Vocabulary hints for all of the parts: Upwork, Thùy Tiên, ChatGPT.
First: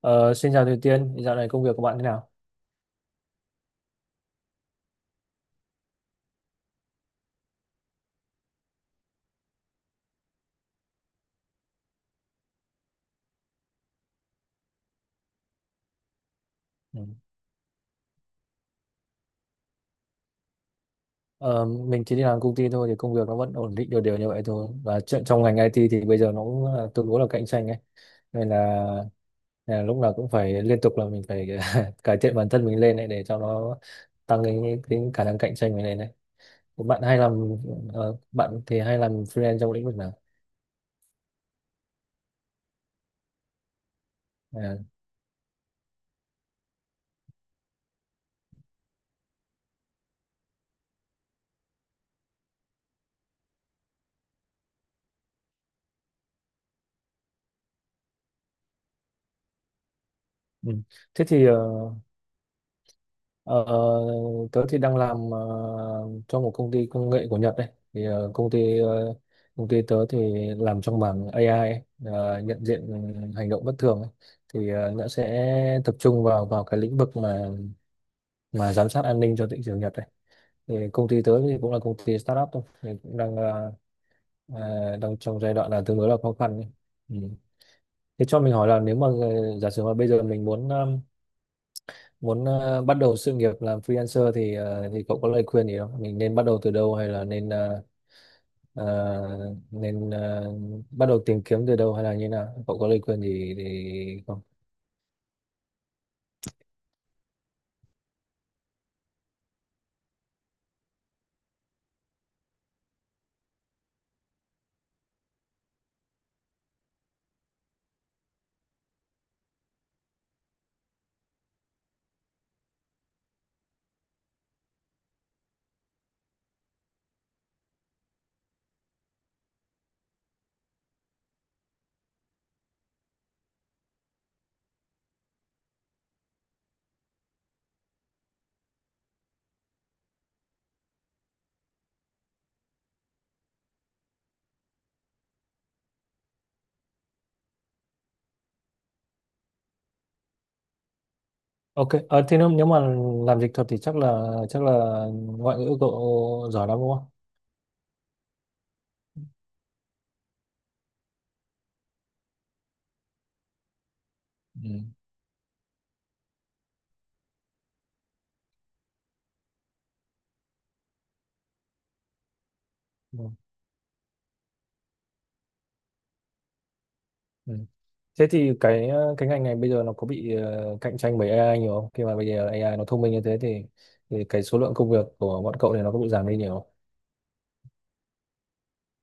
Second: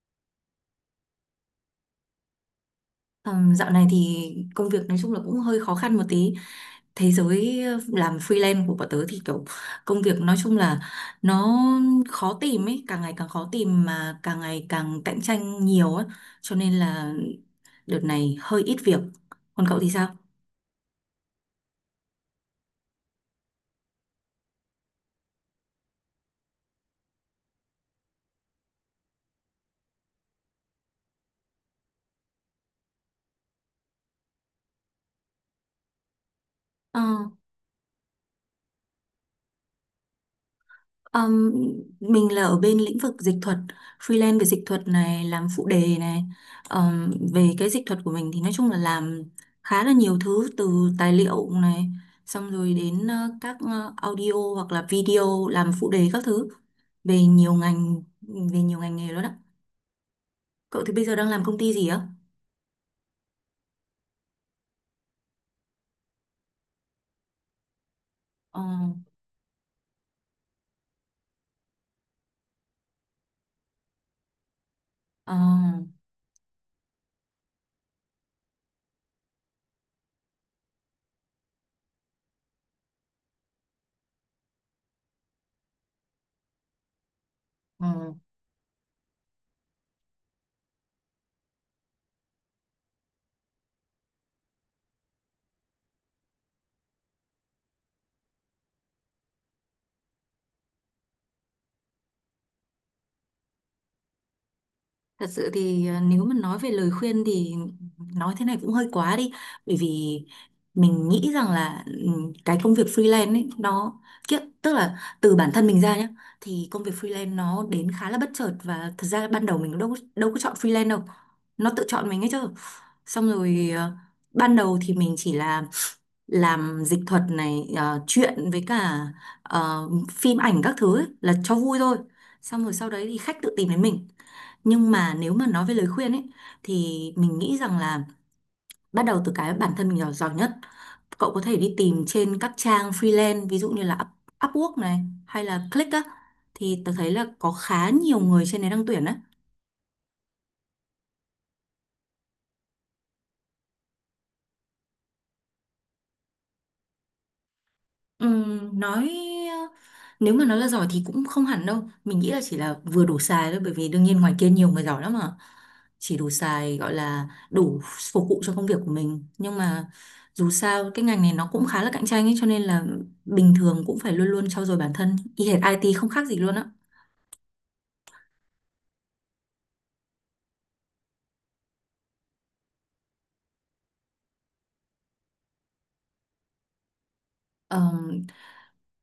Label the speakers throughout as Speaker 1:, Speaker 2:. Speaker 1: Ờ, Xin chào Thùy Tiên, dạo này công việc của bạn thế nào?
Speaker 2: Dạo này thì công việc nói chung là cũng hơi khó khăn một tí. Thế giới làm freelance của bọn tớ thì kiểu công việc nói chung là nó khó tìm ấy, càng ngày càng khó tìm mà càng ngày càng cạnh tranh nhiều ấy. Cho nên
Speaker 1: Ừ.
Speaker 2: là đợt này hơi ít việc. Còn cậu thì sao?
Speaker 1: Ờ, mình chỉ đi làm công ty thôi thì công việc nó vẫn ổn định đều đều như vậy thôi, và chuyện trong ngành IT thì bây giờ nó cũng tương đối là cạnh tranh ấy, nên là, lúc nào cũng phải liên tục là mình phải cải thiện bản thân mình lên ấy, để cho nó tăng cái khả năng cạnh tranh mình lên đấy.
Speaker 2: Ờ.
Speaker 1: Bạn hay làm Bạn thì hay làm freelance trong lĩnh vực nào?
Speaker 2: Ừm, mình là ở bên lĩnh vực dịch thuật, freelance về dịch
Speaker 1: À,
Speaker 2: thuật này, làm phụ đề này. Về cái dịch thuật của mình thì nói chung là làm khá là nhiều thứ từ tài liệu này, xong rồi đến các audio hoặc là video làm phụ đề các thứ về nhiều ngành nghề đó đó.
Speaker 1: ừ.
Speaker 2: Cậu thì bây giờ
Speaker 1: Thế
Speaker 2: đang làm
Speaker 1: thì ờ,
Speaker 2: công ty gì á?
Speaker 1: Ờ, Tớ thì đang làm cho một công ty công nghệ của Nhật đấy. Thì ờ, công
Speaker 2: Ờ,
Speaker 1: ty ờ, Công ty tớ thì làm trong mảng AI ấy, nhận diện hành động bất thường ấy. Nó
Speaker 2: ờ,
Speaker 1: sẽ tập trung vào vào cái lĩnh vực mà giám sát an ninh cho thị trường Nhật đấy. Thì công ty tớ thì cũng là công ty startup thôi, thì cũng đang ờ, ờ, đang trong giai đoạn là tương đối là khó khăn ấy. Ừ.
Speaker 2: ờ.
Speaker 1: Thế cho mình hỏi là nếu mà giả sử mà bây giờ mình muốn bắt đầu sự nghiệp làm freelancer thì cậu có lời khuyên gì không? Mình nên bắt đầu từ đâu, hay là nên ờ, ờ, nên ờ, bắt đầu tìm kiếm từ đâu, hay là như nào? Cậu có lời khuyên gì thì không?
Speaker 2: Thật sự thì nếu mà nói về lời khuyên thì nói thế này cũng hơi quá đi, bởi vì mình nghĩ rằng là cái công việc freelance ấy nó kiếp tức là từ bản thân mình ra nhé. Thì công việc freelance nó đến khá là bất chợt, và thật ra ban đầu mình đâu đâu có chọn freelance đâu, nó tự chọn mình ấy chứ. Xong rồi ban đầu thì mình chỉ là làm dịch thuật này, chuyện với cả phim ảnh các thứ ấy, là cho vui thôi. Xong rồi sau đấy thì khách tự tìm đến mình. Nhưng mà nếu mà nói về lời khuyên ấy, thì mình nghĩ rằng là bắt đầu từ cái bản thân mình giỏi giỏi nhất. Cậu có thể đi tìm trên các trang freelance ví dụ như là Upwork này hay là Click á, thì tớ thấy là có khá nhiều người trên đấy đang tuyển đấy.
Speaker 1: Ok, thế nếu mà làm dịch thuật thì chắc là ngoại ngữ cậu giỏi lắm đúng không?
Speaker 2: Nói Nếu mà nói là giỏi thì cũng không hẳn đâu, mình nghĩ là chỉ là vừa đủ xài thôi, bởi vì đương nhiên ngoài kia
Speaker 1: Ừ.
Speaker 2: nhiều người giỏi lắm mà. Chỉ đủ xài, gọi là đủ phục vụ cho công việc của mình, nhưng mà dù sao cái ngành này nó cũng khá là cạnh tranh ấy, cho nên là
Speaker 1: Ừ.
Speaker 2: bình thường cũng phải luôn luôn trau dồi bản thân, y hệt IT không khác gì luôn á.
Speaker 1: Ừ. Thế thì cái ngành này bây giờ nó có bị cạnh tranh bởi AI nhiều không? Khi mà bây giờ AI nó thông minh như thế thì cái số lượng công việc của bọn cậu này nó có bị giảm đi nhiều không?
Speaker 2: Ờ,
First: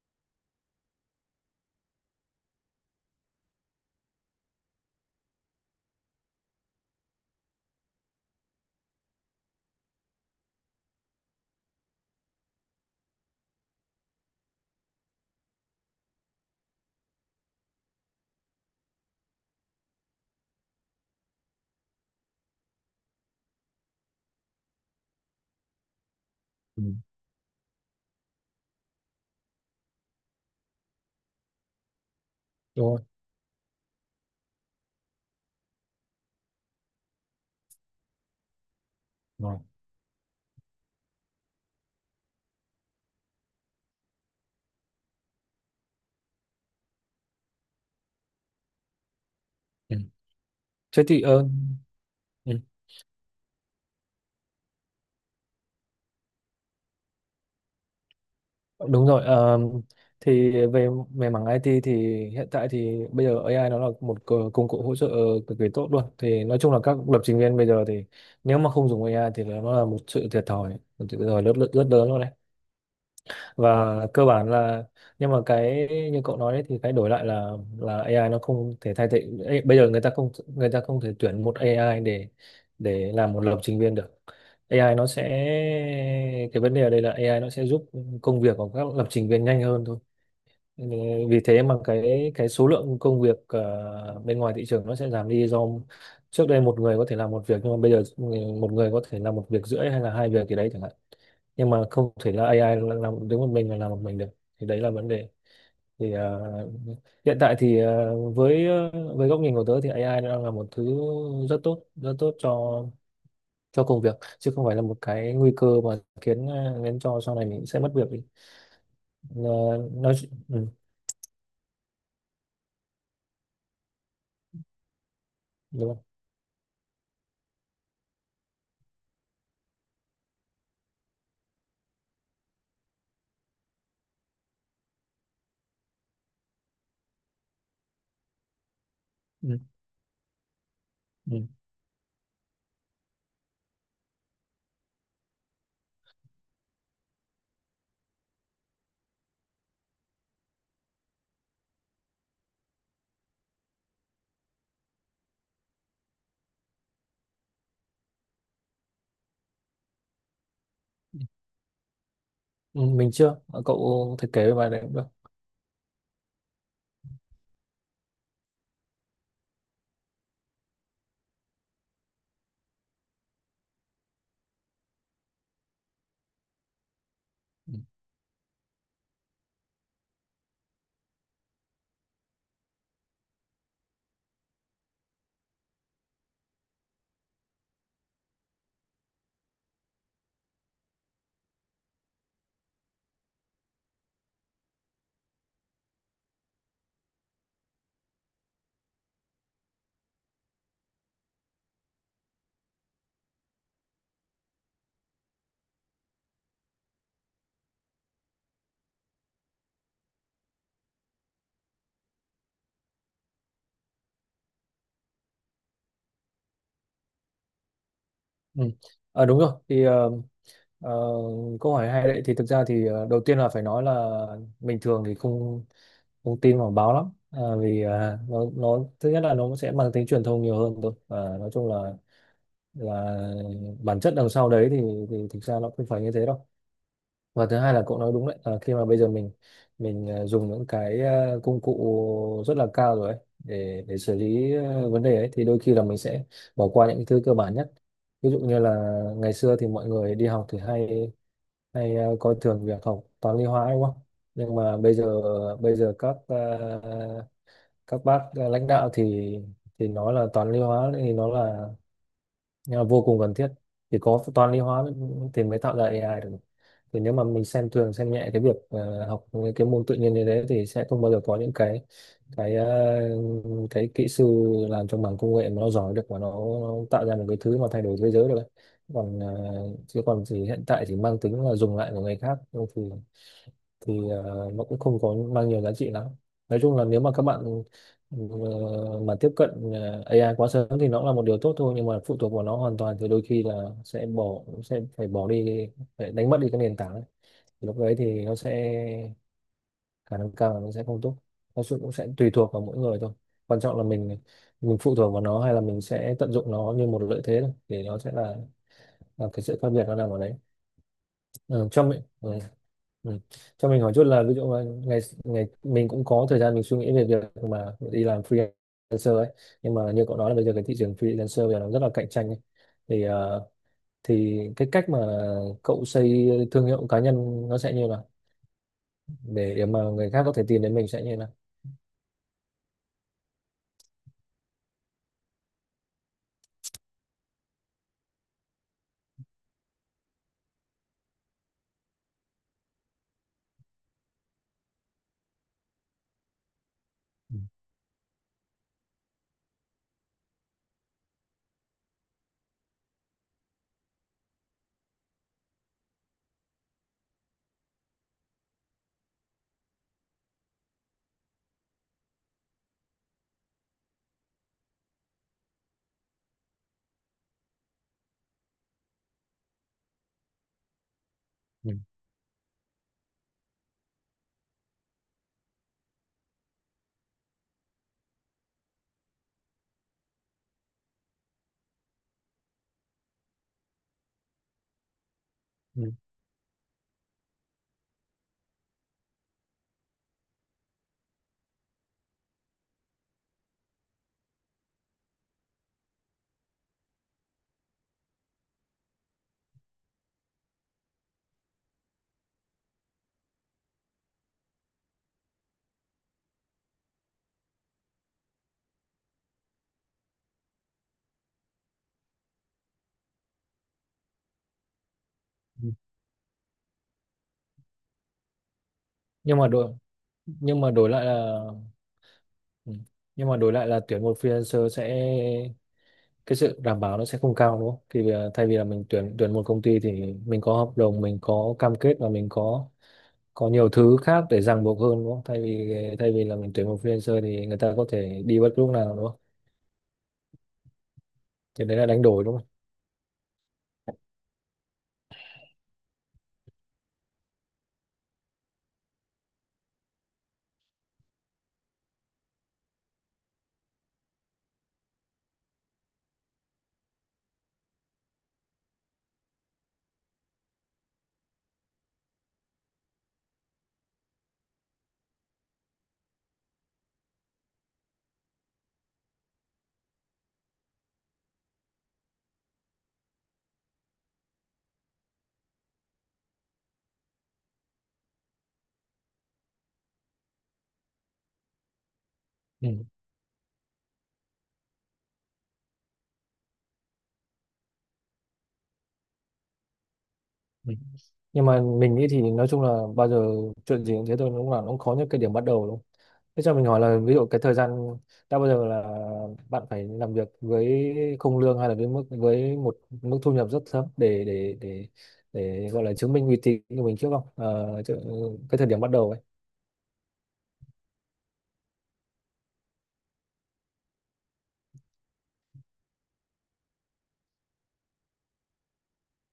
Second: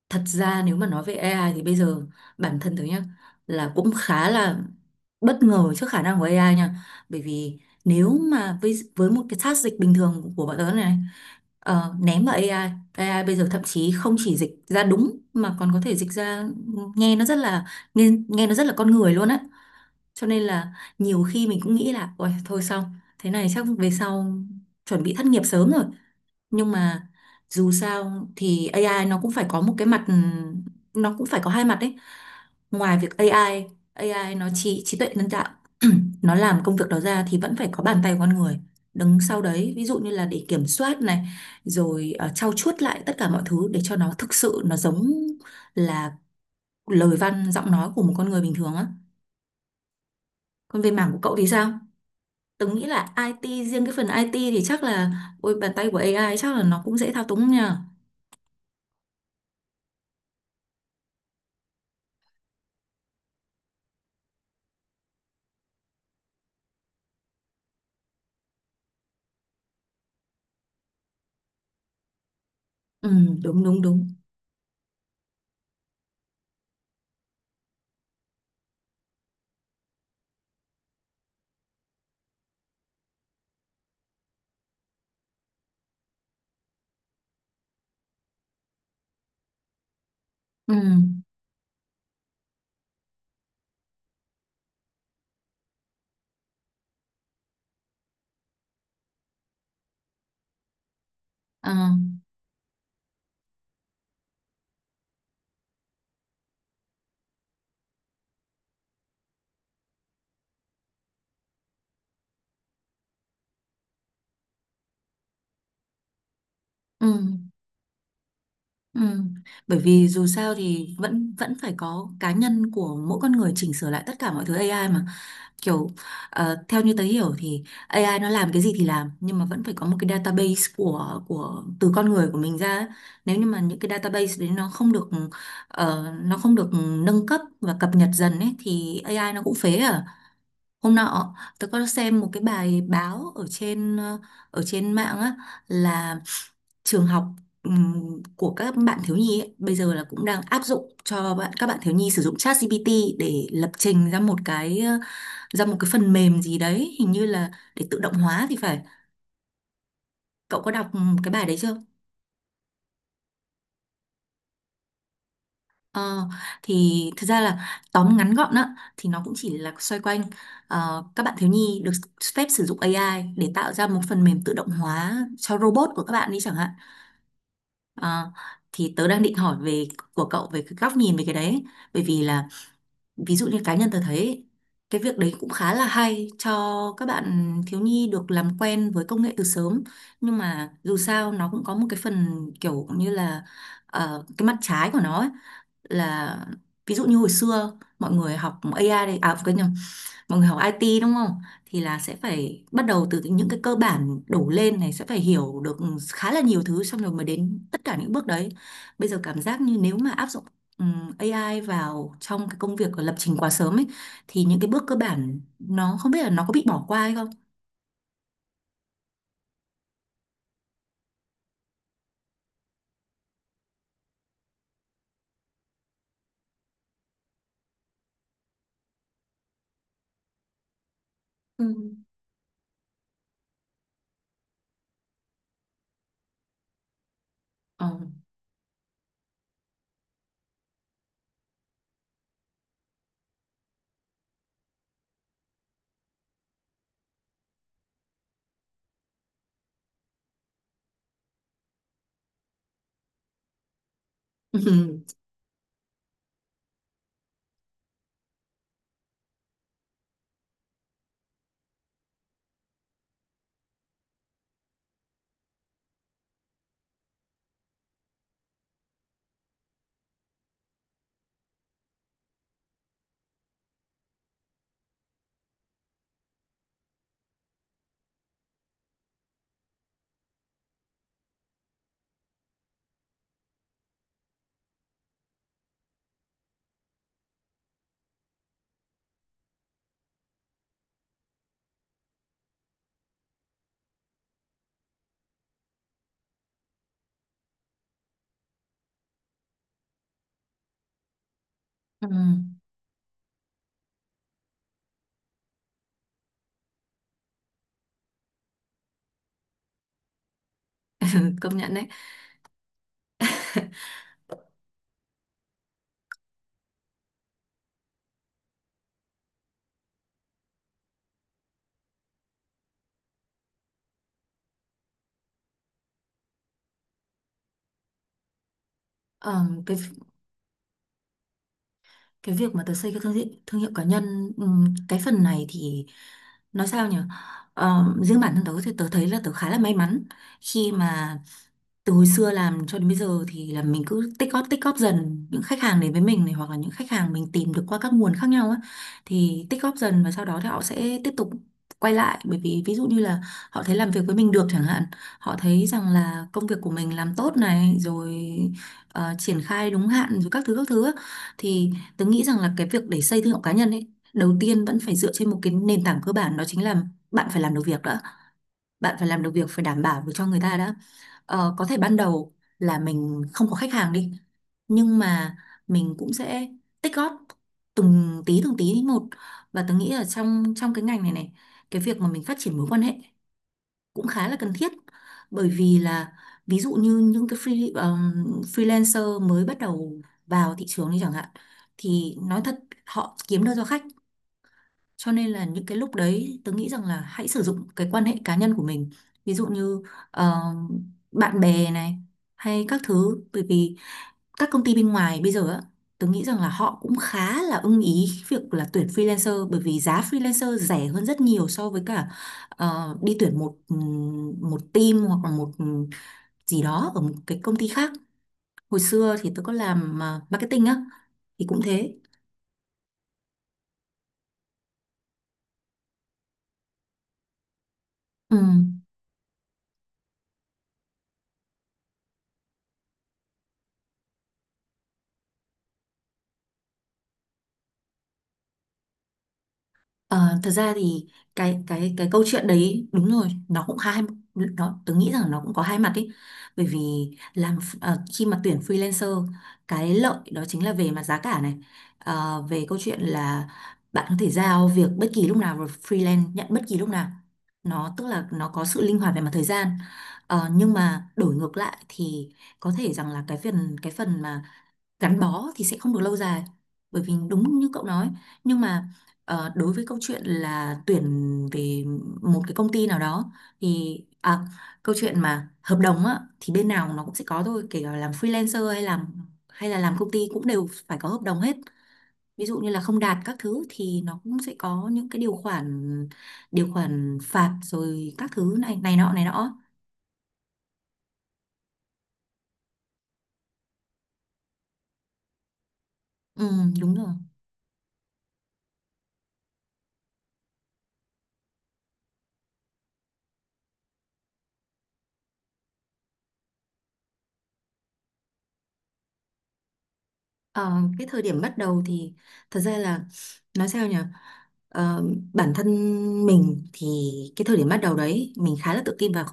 Speaker 2: thật ra nếu mà nói về AI thì bây giờ bản thân tớ nhá là cũng khá là bất ngờ trước khả năng của AI nha. Bởi vì nếu mà với một cái task dịch bình thường của bọn tớ này, ném vào AI. AI bây giờ thậm chí không chỉ dịch ra đúng mà còn có thể dịch ra nghe nó rất là nghe nó rất là con người luôn á. Cho nên là nhiều khi mình cũng nghĩ là ôi thôi xong, thế này chắc về sau chuẩn bị thất nghiệp sớm rồi. Nhưng
Speaker 1: Ừ.
Speaker 2: mà dù sao thì AI nó cũng phải có một cái mặt, nó cũng phải có hai mặt đấy.
Speaker 1: Đúng
Speaker 2: Ngoài
Speaker 1: không?
Speaker 2: việc AI, AI nó trí trí tuệ nhân tạo, nó làm công việc đó ra thì vẫn phải có bàn tay của con người đứng sau
Speaker 1: Rồi.
Speaker 2: đấy, ví dụ như là để kiểm soát này, rồi trau chuốt lại tất cả mọi thứ để cho nó thực sự nó giống là lời văn giọng nói của một con người bình thường á. Còn về
Speaker 1: Thế
Speaker 2: mảng của
Speaker 1: thì
Speaker 2: cậu thì
Speaker 1: ờ,
Speaker 2: sao?
Speaker 1: ừ,
Speaker 2: Tớ nghĩ là IT, riêng cái phần IT thì chắc là ôi, bàn tay của AI chắc là nó cũng dễ thao túng nhỉ.
Speaker 1: Đúng rồi, thì về về mảng IT thì hiện tại thì bây giờ AI nó là một công cụ hỗ trợ cực kỳ tốt luôn, thì nói chung là các lập trình viên bây giờ thì nếu mà không dùng AI thì nó là một sự thiệt thòi rất rất, rất lớn luôn đấy.
Speaker 2: Ừ, đúng đúng
Speaker 1: Và
Speaker 2: đúng.
Speaker 1: cơ bản là Nhưng mà cái như cậu nói đấy, thì cái đổi lại là AI nó không thể thay thế. Ê, bây giờ người ta không thể tuyển một AI để làm một lập trình viên được. AI nó sẽ, cái vấn đề ở đây là AI nó sẽ giúp công việc của các lập trình viên nhanh hơn thôi.
Speaker 2: Ừ,
Speaker 1: Ừ, vì thế mà cái số lượng công việc bên ngoài thị trường nó sẽ giảm đi, do trước đây một người có thể làm một việc, nhưng mà bây giờ một người có thể làm một việc rưỡi hay là hai việc gì đấy chẳng hạn. Nhưng mà
Speaker 2: à,
Speaker 1: không thể là AI làm đứng một mình mà làm một mình được, thì đấy là vấn đề. Thì hiện tại thì với góc nhìn của tớ thì AI nó đang là một thứ rất tốt, rất tốt cho, công việc, chứ không phải là một cái nguy cơ mà khiến cho sau
Speaker 2: ừ,
Speaker 1: này mình sẽ mất việc đi.
Speaker 2: ừ.
Speaker 1: Ờ,
Speaker 2: Bởi vì
Speaker 1: nói
Speaker 2: dù sao
Speaker 1: ừ,
Speaker 2: thì vẫn vẫn phải có cá nhân của mỗi con người chỉnh sửa lại tất cả mọi thứ AI mà, kiểu
Speaker 1: Đúng không?
Speaker 2: theo như tớ hiểu thì AI nó làm cái gì thì làm, nhưng mà vẫn phải có một cái database của từ con người của mình ra ấy. Nếu như mà những cái database đấy nó không được nâng cấp và cập nhật dần ấy thì AI nó cũng
Speaker 1: Ừ,
Speaker 2: phế à. Hôm
Speaker 1: ừ.
Speaker 2: nọ
Speaker 1: Ừ.
Speaker 2: tôi có xem một cái bài báo ở trên ở trên mạng á, là trường học, của các bạn thiếu nhi ấy, bây giờ là cũng đang áp dụng cho các bạn thiếu nhi sử dụng ChatGPT để lập trình ra một cái phần mềm gì đấy hình như là để tự động hóa thì phải. Cậu có đọc cái bài đấy chưa?
Speaker 1: Ừ, mình chưa. Ờ, Cậu thiết kế về bài này cũng được.
Speaker 2: Ờ, thì thật ra là tóm ngắn gọn á, thì nó cũng chỉ là xoay quanh các bạn thiếu nhi được phép sử dụng AI để tạo ra một phần mềm tự động hóa cho robot của các bạn đi chẳng hạn.
Speaker 1: Ừ.
Speaker 2: Ờ, thì tớ đang định hỏi của cậu về cái góc nhìn về cái đấy, bởi vì là ví dụ như cá nhân tớ thấy cái việc đấy cũng khá là hay cho các bạn thiếu nhi được làm quen với công nghệ từ sớm, nhưng mà dù sao nó cũng có một cái phần kiểu như là cái mặt trái của nó. Là ví dụ như hồi xưa mọi người học AI, đây à, quên nhầm, mọi người học IT đúng không, thì là sẽ phải bắt đầu từ những cái cơ bản đổ lên này, sẽ phải hiểu được khá là nhiều thứ xong rồi mới đến tất cả những bước đấy. Bây giờ cảm giác như nếu mà áp dụng AI vào trong cái công việc của lập trình quá sớm ấy, thì những cái bước cơ bản nó không biết là nó có bị bỏ qua hay không.
Speaker 1: Ừ. Đúng rồi thì ờ, câu hỏi hay đấy. Thì thực ra thì đầu tiên là phải nói là bình thường thì không không tin vào báo lắm. Ờ, Vì nó thứ nhất là nó sẽ mang tính truyền thông nhiều hơn thôi, và nói
Speaker 2: Ừ.
Speaker 1: chung là là bản chất đằng sau đấy thì thực ra nó không phải như thế đâu. Và thứ hai là
Speaker 2: Ờ.
Speaker 1: cậu nói đúng đấy. Ờ, Khi mà bây giờ mình dùng những cái công cụ rất là cao rồi ấy, để xử lý vấn đề ấy thì đôi khi là mình sẽ bỏ qua những cái thứ cơ bản nhất. Ví dụ như là ngày xưa thì mọi người đi học thì hay hay ờ, coi thường việc học toán lý hóa đúng không. Nhưng mà bây giờ các bác lãnh đạo thì nói là toán lý hóa thì nó là vô cùng cần thiết. Thì có toán lý hóa thì mới tạo ra AI được. Thì nếu mà mình xem thường xem nhẹ cái việc học những cái môn tự nhiên như thế thì sẽ không bao giờ có những cái ờ, cái kỹ sư làm trong mảng công nghệ mà nó giỏi được, và nó tạo ra một cái thứ mà thay đổi thế giới được ấy. còn ờ, Chứ còn thì hiện tại chỉ mang tính là dùng lại của người khác thôi, thì nó cũng không có mang nhiều giá trị lắm. Nói chung là nếu mà các bạn ờ, mà tiếp cận AI quá sớm thì nó là một điều tốt thôi, nhưng mà phụ thuộc vào nó hoàn toàn thì đôi khi là sẽ phải bỏ đi, phải đánh mất đi cái nền tảng ấy, lúc đấy thì nó sẽ khả năng cao là nó sẽ không tốt. Cũng sẽ
Speaker 2: Ừ.
Speaker 1: tùy thuộc vào mỗi người thôi, quan trọng là mình phụ thuộc vào nó hay là mình sẽ tận dụng nó như một lợi thế thôi, thì nó sẽ là, cái sự khác biệt nó nằm ở đấy.
Speaker 2: Công
Speaker 1: Ừ,
Speaker 2: nhận
Speaker 1: cho
Speaker 2: đấy.
Speaker 1: mình ừ, ừ. Cho mình hỏi chút là, ví dụ mà ngày ngày mình cũng có thời gian mình suy nghĩ về việc mà đi làm freelancer ấy, nhưng mà như cậu nói là bây giờ cái thị trường freelancer bây giờ nó rất là cạnh tranh ấy. Thì cái cách mà cậu xây thương hiệu cá nhân nó sẽ như nào,
Speaker 2: Ờ,
Speaker 1: để mà người khác có thể tìm đến mình sẽ như thế nào?
Speaker 2: cái việc mà tớ xây cái thương hiệu cá nhân, cái phần này thì nói sao nhỉ. Ờ, riêng bản thân tớ thì tớ thấy là tớ khá là may mắn, khi mà từ hồi xưa làm cho đến bây giờ thì là mình cứ tích góp dần những khách hàng đến với mình này, hoặc là những khách hàng mình
Speaker 1: Ừ.
Speaker 2: tìm được qua các nguồn khác nhau á. Thì tích góp dần và sau đó thì họ sẽ tiếp tục quay lại, bởi vì ví dụ như là họ thấy làm việc với mình được chẳng hạn, họ thấy rằng là công việc của mình làm tốt này rồi, triển khai đúng hạn rồi các thứ á. Thì tớ nghĩ rằng là cái việc để xây thương hiệu cá nhân ấy, đầu tiên vẫn phải dựa trên một cái nền tảng cơ bản, đó chính là bạn phải làm được việc đã. Bạn phải làm được việc, phải đảm bảo được cho người ta đã. Ờ, có
Speaker 1: Ừ.
Speaker 2: thể ban đầu là mình không có khách hàng đi, nhưng mà mình cũng sẽ tích góp từng tí một. Và tớ nghĩ là trong trong cái ngành này này, cái việc mà mình phát triển mối quan hệ cũng khá là cần thiết, bởi vì
Speaker 1: Ừ.
Speaker 2: là ví dụ như những cái freelancer mới bắt đầu vào thị trường đi chẳng hạn, thì nói thật họ kiếm đơn do khách, cho nên là những cái lúc đấy tớ nghĩ rằng là hãy sử dụng cái quan hệ cá nhân của mình, ví dụ như ờ, bạn bè này hay các thứ. Bởi vì các công ty bên ngoài bây giờ á, tớ nghĩ rằng là họ cũng khá là ưng ý việc là tuyển freelancer, bởi vì giá freelancer rẻ hơn rất nhiều so với cả đi tuyển một một team hoặc là một
Speaker 1: Ừ.
Speaker 2: gì đó ở một cái công ty khác. Hồi xưa thì
Speaker 1: nhưng
Speaker 2: tớ
Speaker 1: mà
Speaker 2: có
Speaker 1: đổi
Speaker 2: làm
Speaker 1: nhưng
Speaker 2: marketing
Speaker 1: mà
Speaker 2: á,
Speaker 1: đổi lại là.
Speaker 2: thì cũng thế.
Speaker 1: Ừ. Nhưng mà đổi lại là tuyển một freelancer sẽ, cái sự đảm bảo nó sẽ không cao đúng không? Thì bây giờ
Speaker 2: Ừ.
Speaker 1: thay vì là mình tuyển, một công ty thì mình có hợp đồng, mình có cam kết và mình có nhiều thứ khác để ràng buộc hơn đúng không, thay vì, là mình tuyển một freelancer thì người ta có thể đi bất cứ lúc nào đúng không?
Speaker 2: Ờ, thật ra thì
Speaker 1: Thì đấy là đánh
Speaker 2: cái câu
Speaker 1: đổi đúng
Speaker 2: chuyện
Speaker 1: không?
Speaker 2: đấy đúng rồi, nó cũng hai, tớ nghĩ rằng nó cũng có hai mặt ấy. Bởi vì khi mà tuyển freelancer, cái lợi đó chính là về mặt giá cả này. Ờ, về câu chuyện là bạn có thể giao việc bất kỳ lúc nào và freelance nhận bất kỳ lúc nào, nó tức là nó có sự linh hoạt về mặt thời gian. Ờ, nhưng mà đổi ngược lại thì có thể rằng là cái phần mà gắn bó thì sẽ không được lâu dài, bởi vì đúng như cậu nói. Nhưng mà đối với câu chuyện là tuyển về một cái công ty nào đó thì câu chuyện mà hợp đồng á, thì bên nào nó cũng sẽ có thôi, kể cả làm freelancer hay là làm công ty, cũng đều phải có hợp đồng hết. Ví dụ
Speaker 1: Ừ.
Speaker 2: như là không đạt các thứ thì nó cũng sẽ có những cái điều khoản phạt rồi các thứ này này nọ này nọ.
Speaker 1: Ừ. Nhưng mà mình nghĩ thì nói chung là bao giờ chuyện gì cũng thế thôi, đúng là nó cũng có những cái điểm bắt đầu đúng không? Thế
Speaker 2: Ừ,
Speaker 1: cho mình hỏi
Speaker 2: đúng
Speaker 1: là,
Speaker 2: rồi.
Speaker 1: ví dụ cái thời gian, đã bao giờ là bạn phải làm việc với không lương hay là với mức, một mức thu nhập rất thấp để gọi là chứng minh uy tín của mình trước không? Cái thời điểm bắt đầu ấy.
Speaker 2: Ờ, cái thời điểm bắt đầu thì thật ra là nói sao nhỉ. Ờ, bản thân mình thì cái thời điểm bắt đầu đấy mình khá là tự tin vào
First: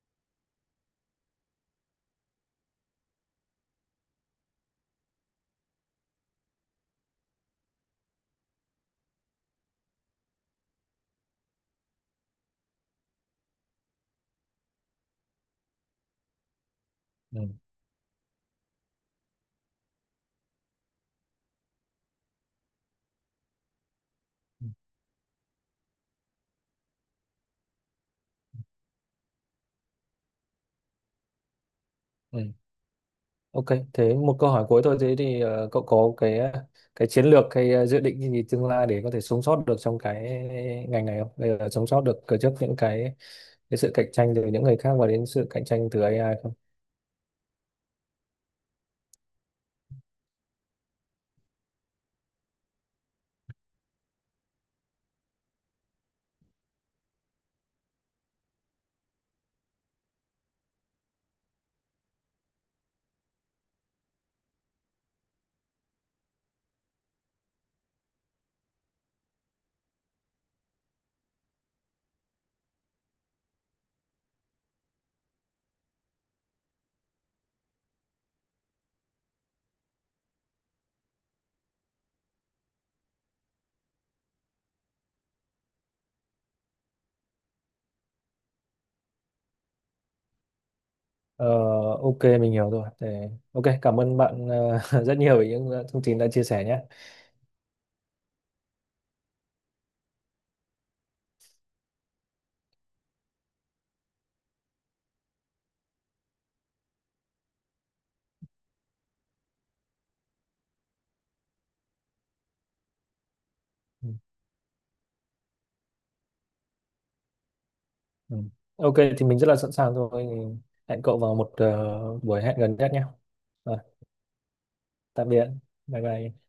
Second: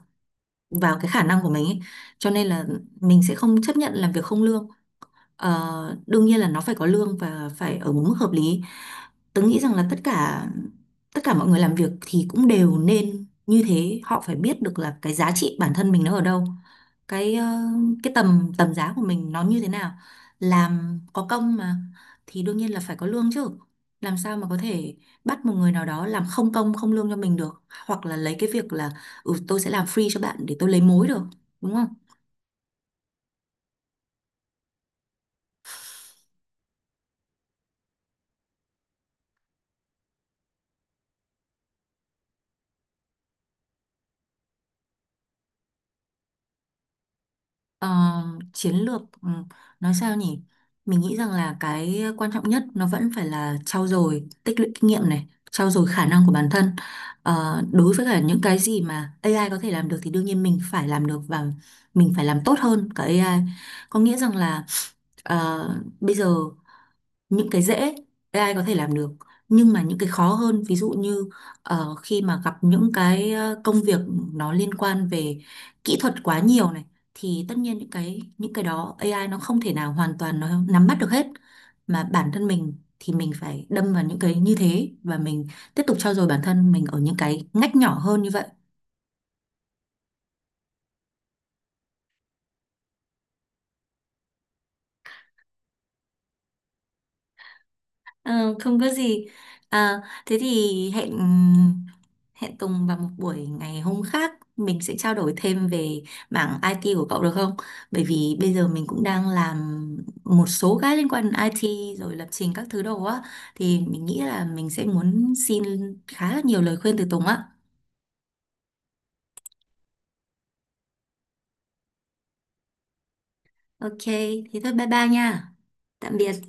Speaker 2: vào cái khả năng của mình ấy, cho nên là mình sẽ không chấp nhận làm việc không lương. Ờ, đương nhiên là nó phải có lương và phải ở một mức hợp lý. Tớ nghĩ rằng là tất cả mọi người làm việc thì cũng đều nên như thế, họ phải biết được là cái giá trị bản thân mình nó ở đâu, cái
Speaker 1: Ừ.
Speaker 2: ờ, cái tầm tầm giá của mình nó như thế nào. Làm có công mà, thì đương nhiên là phải có lương chứ. Làm sao mà có
Speaker 1: Ừ.
Speaker 2: thể bắt một người nào đó làm không công không lương cho mình được, hoặc là lấy cái việc là ừ tôi sẽ làm free cho bạn để tôi lấy mối được, đúng không?
Speaker 1: Ừ. Ok, thế một câu hỏi cuối thôi. Thế thì cậu có cái chiến lược, dự định gì tương lai để có thể sống sót được trong cái ngành này không? Bây giờ sống sót được trước những cái sự cạnh tranh từ những người khác và đến sự cạnh tranh từ AI không?
Speaker 2: Ờ, chiến lược nói sao nhỉ? Mình nghĩ rằng là cái quan trọng nhất nó vẫn phải là trau dồi tích lũy kinh nghiệm này, trau dồi khả năng của bản thân. Ờ, đối với cả những cái gì mà AI có thể làm được thì đương nhiên mình phải làm được và mình phải làm tốt hơn cả AI. Có nghĩa rằng là ờ, bây giờ những cái dễ AI có thể làm được, nhưng mà những cái khó hơn, ví dụ như khi mà gặp những cái công việc nó liên quan về kỹ thuật quá nhiều này, thì tất nhiên những cái đó AI nó không thể nào hoàn toàn nó nắm bắt được hết. Mà bản thân mình thì mình phải đâm vào những cái như thế, và mình tiếp tục trau dồi bản thân mình ở những cái ngách nhỏ hơn như vậy.
Speaker 1: Ờ, ok, mình hiểu rồi. Ok, cảm ơn bạn rất nhiều về những thông tin đã chia sẻ nhé.
Speaker 2: Ờ, không có gì. À, thế thì hẹn hẹn Tùng vào một buổi ngày hôm khác, mình sẽ trao đổi thêm về mảng IT của cậu được không? Bởi vì bây giờ mình cũng đang làm một số cái liên quan đến IT rồi lập trình các thứ đồ á, thì mình
Speaker 1: Ừ.
Speaker 2: nghĩ là mình sẽ muốn xin khá là nhiều lời khuyên từ Tùng á.
Speaker 1: Ừ. Ok, thì mình rất là sẵn sàng rồi. Hẹn cậu vào một buổi hẹn gần nhất nhé. Rồi,
Speaker 2: Ok, thế thôi bye bye
Speaker 1: tạm biệt.
Speaker 2: nha.
Speaker 1: Bye
Speaker 2: Tạm biệt.
Speaker 1: bye.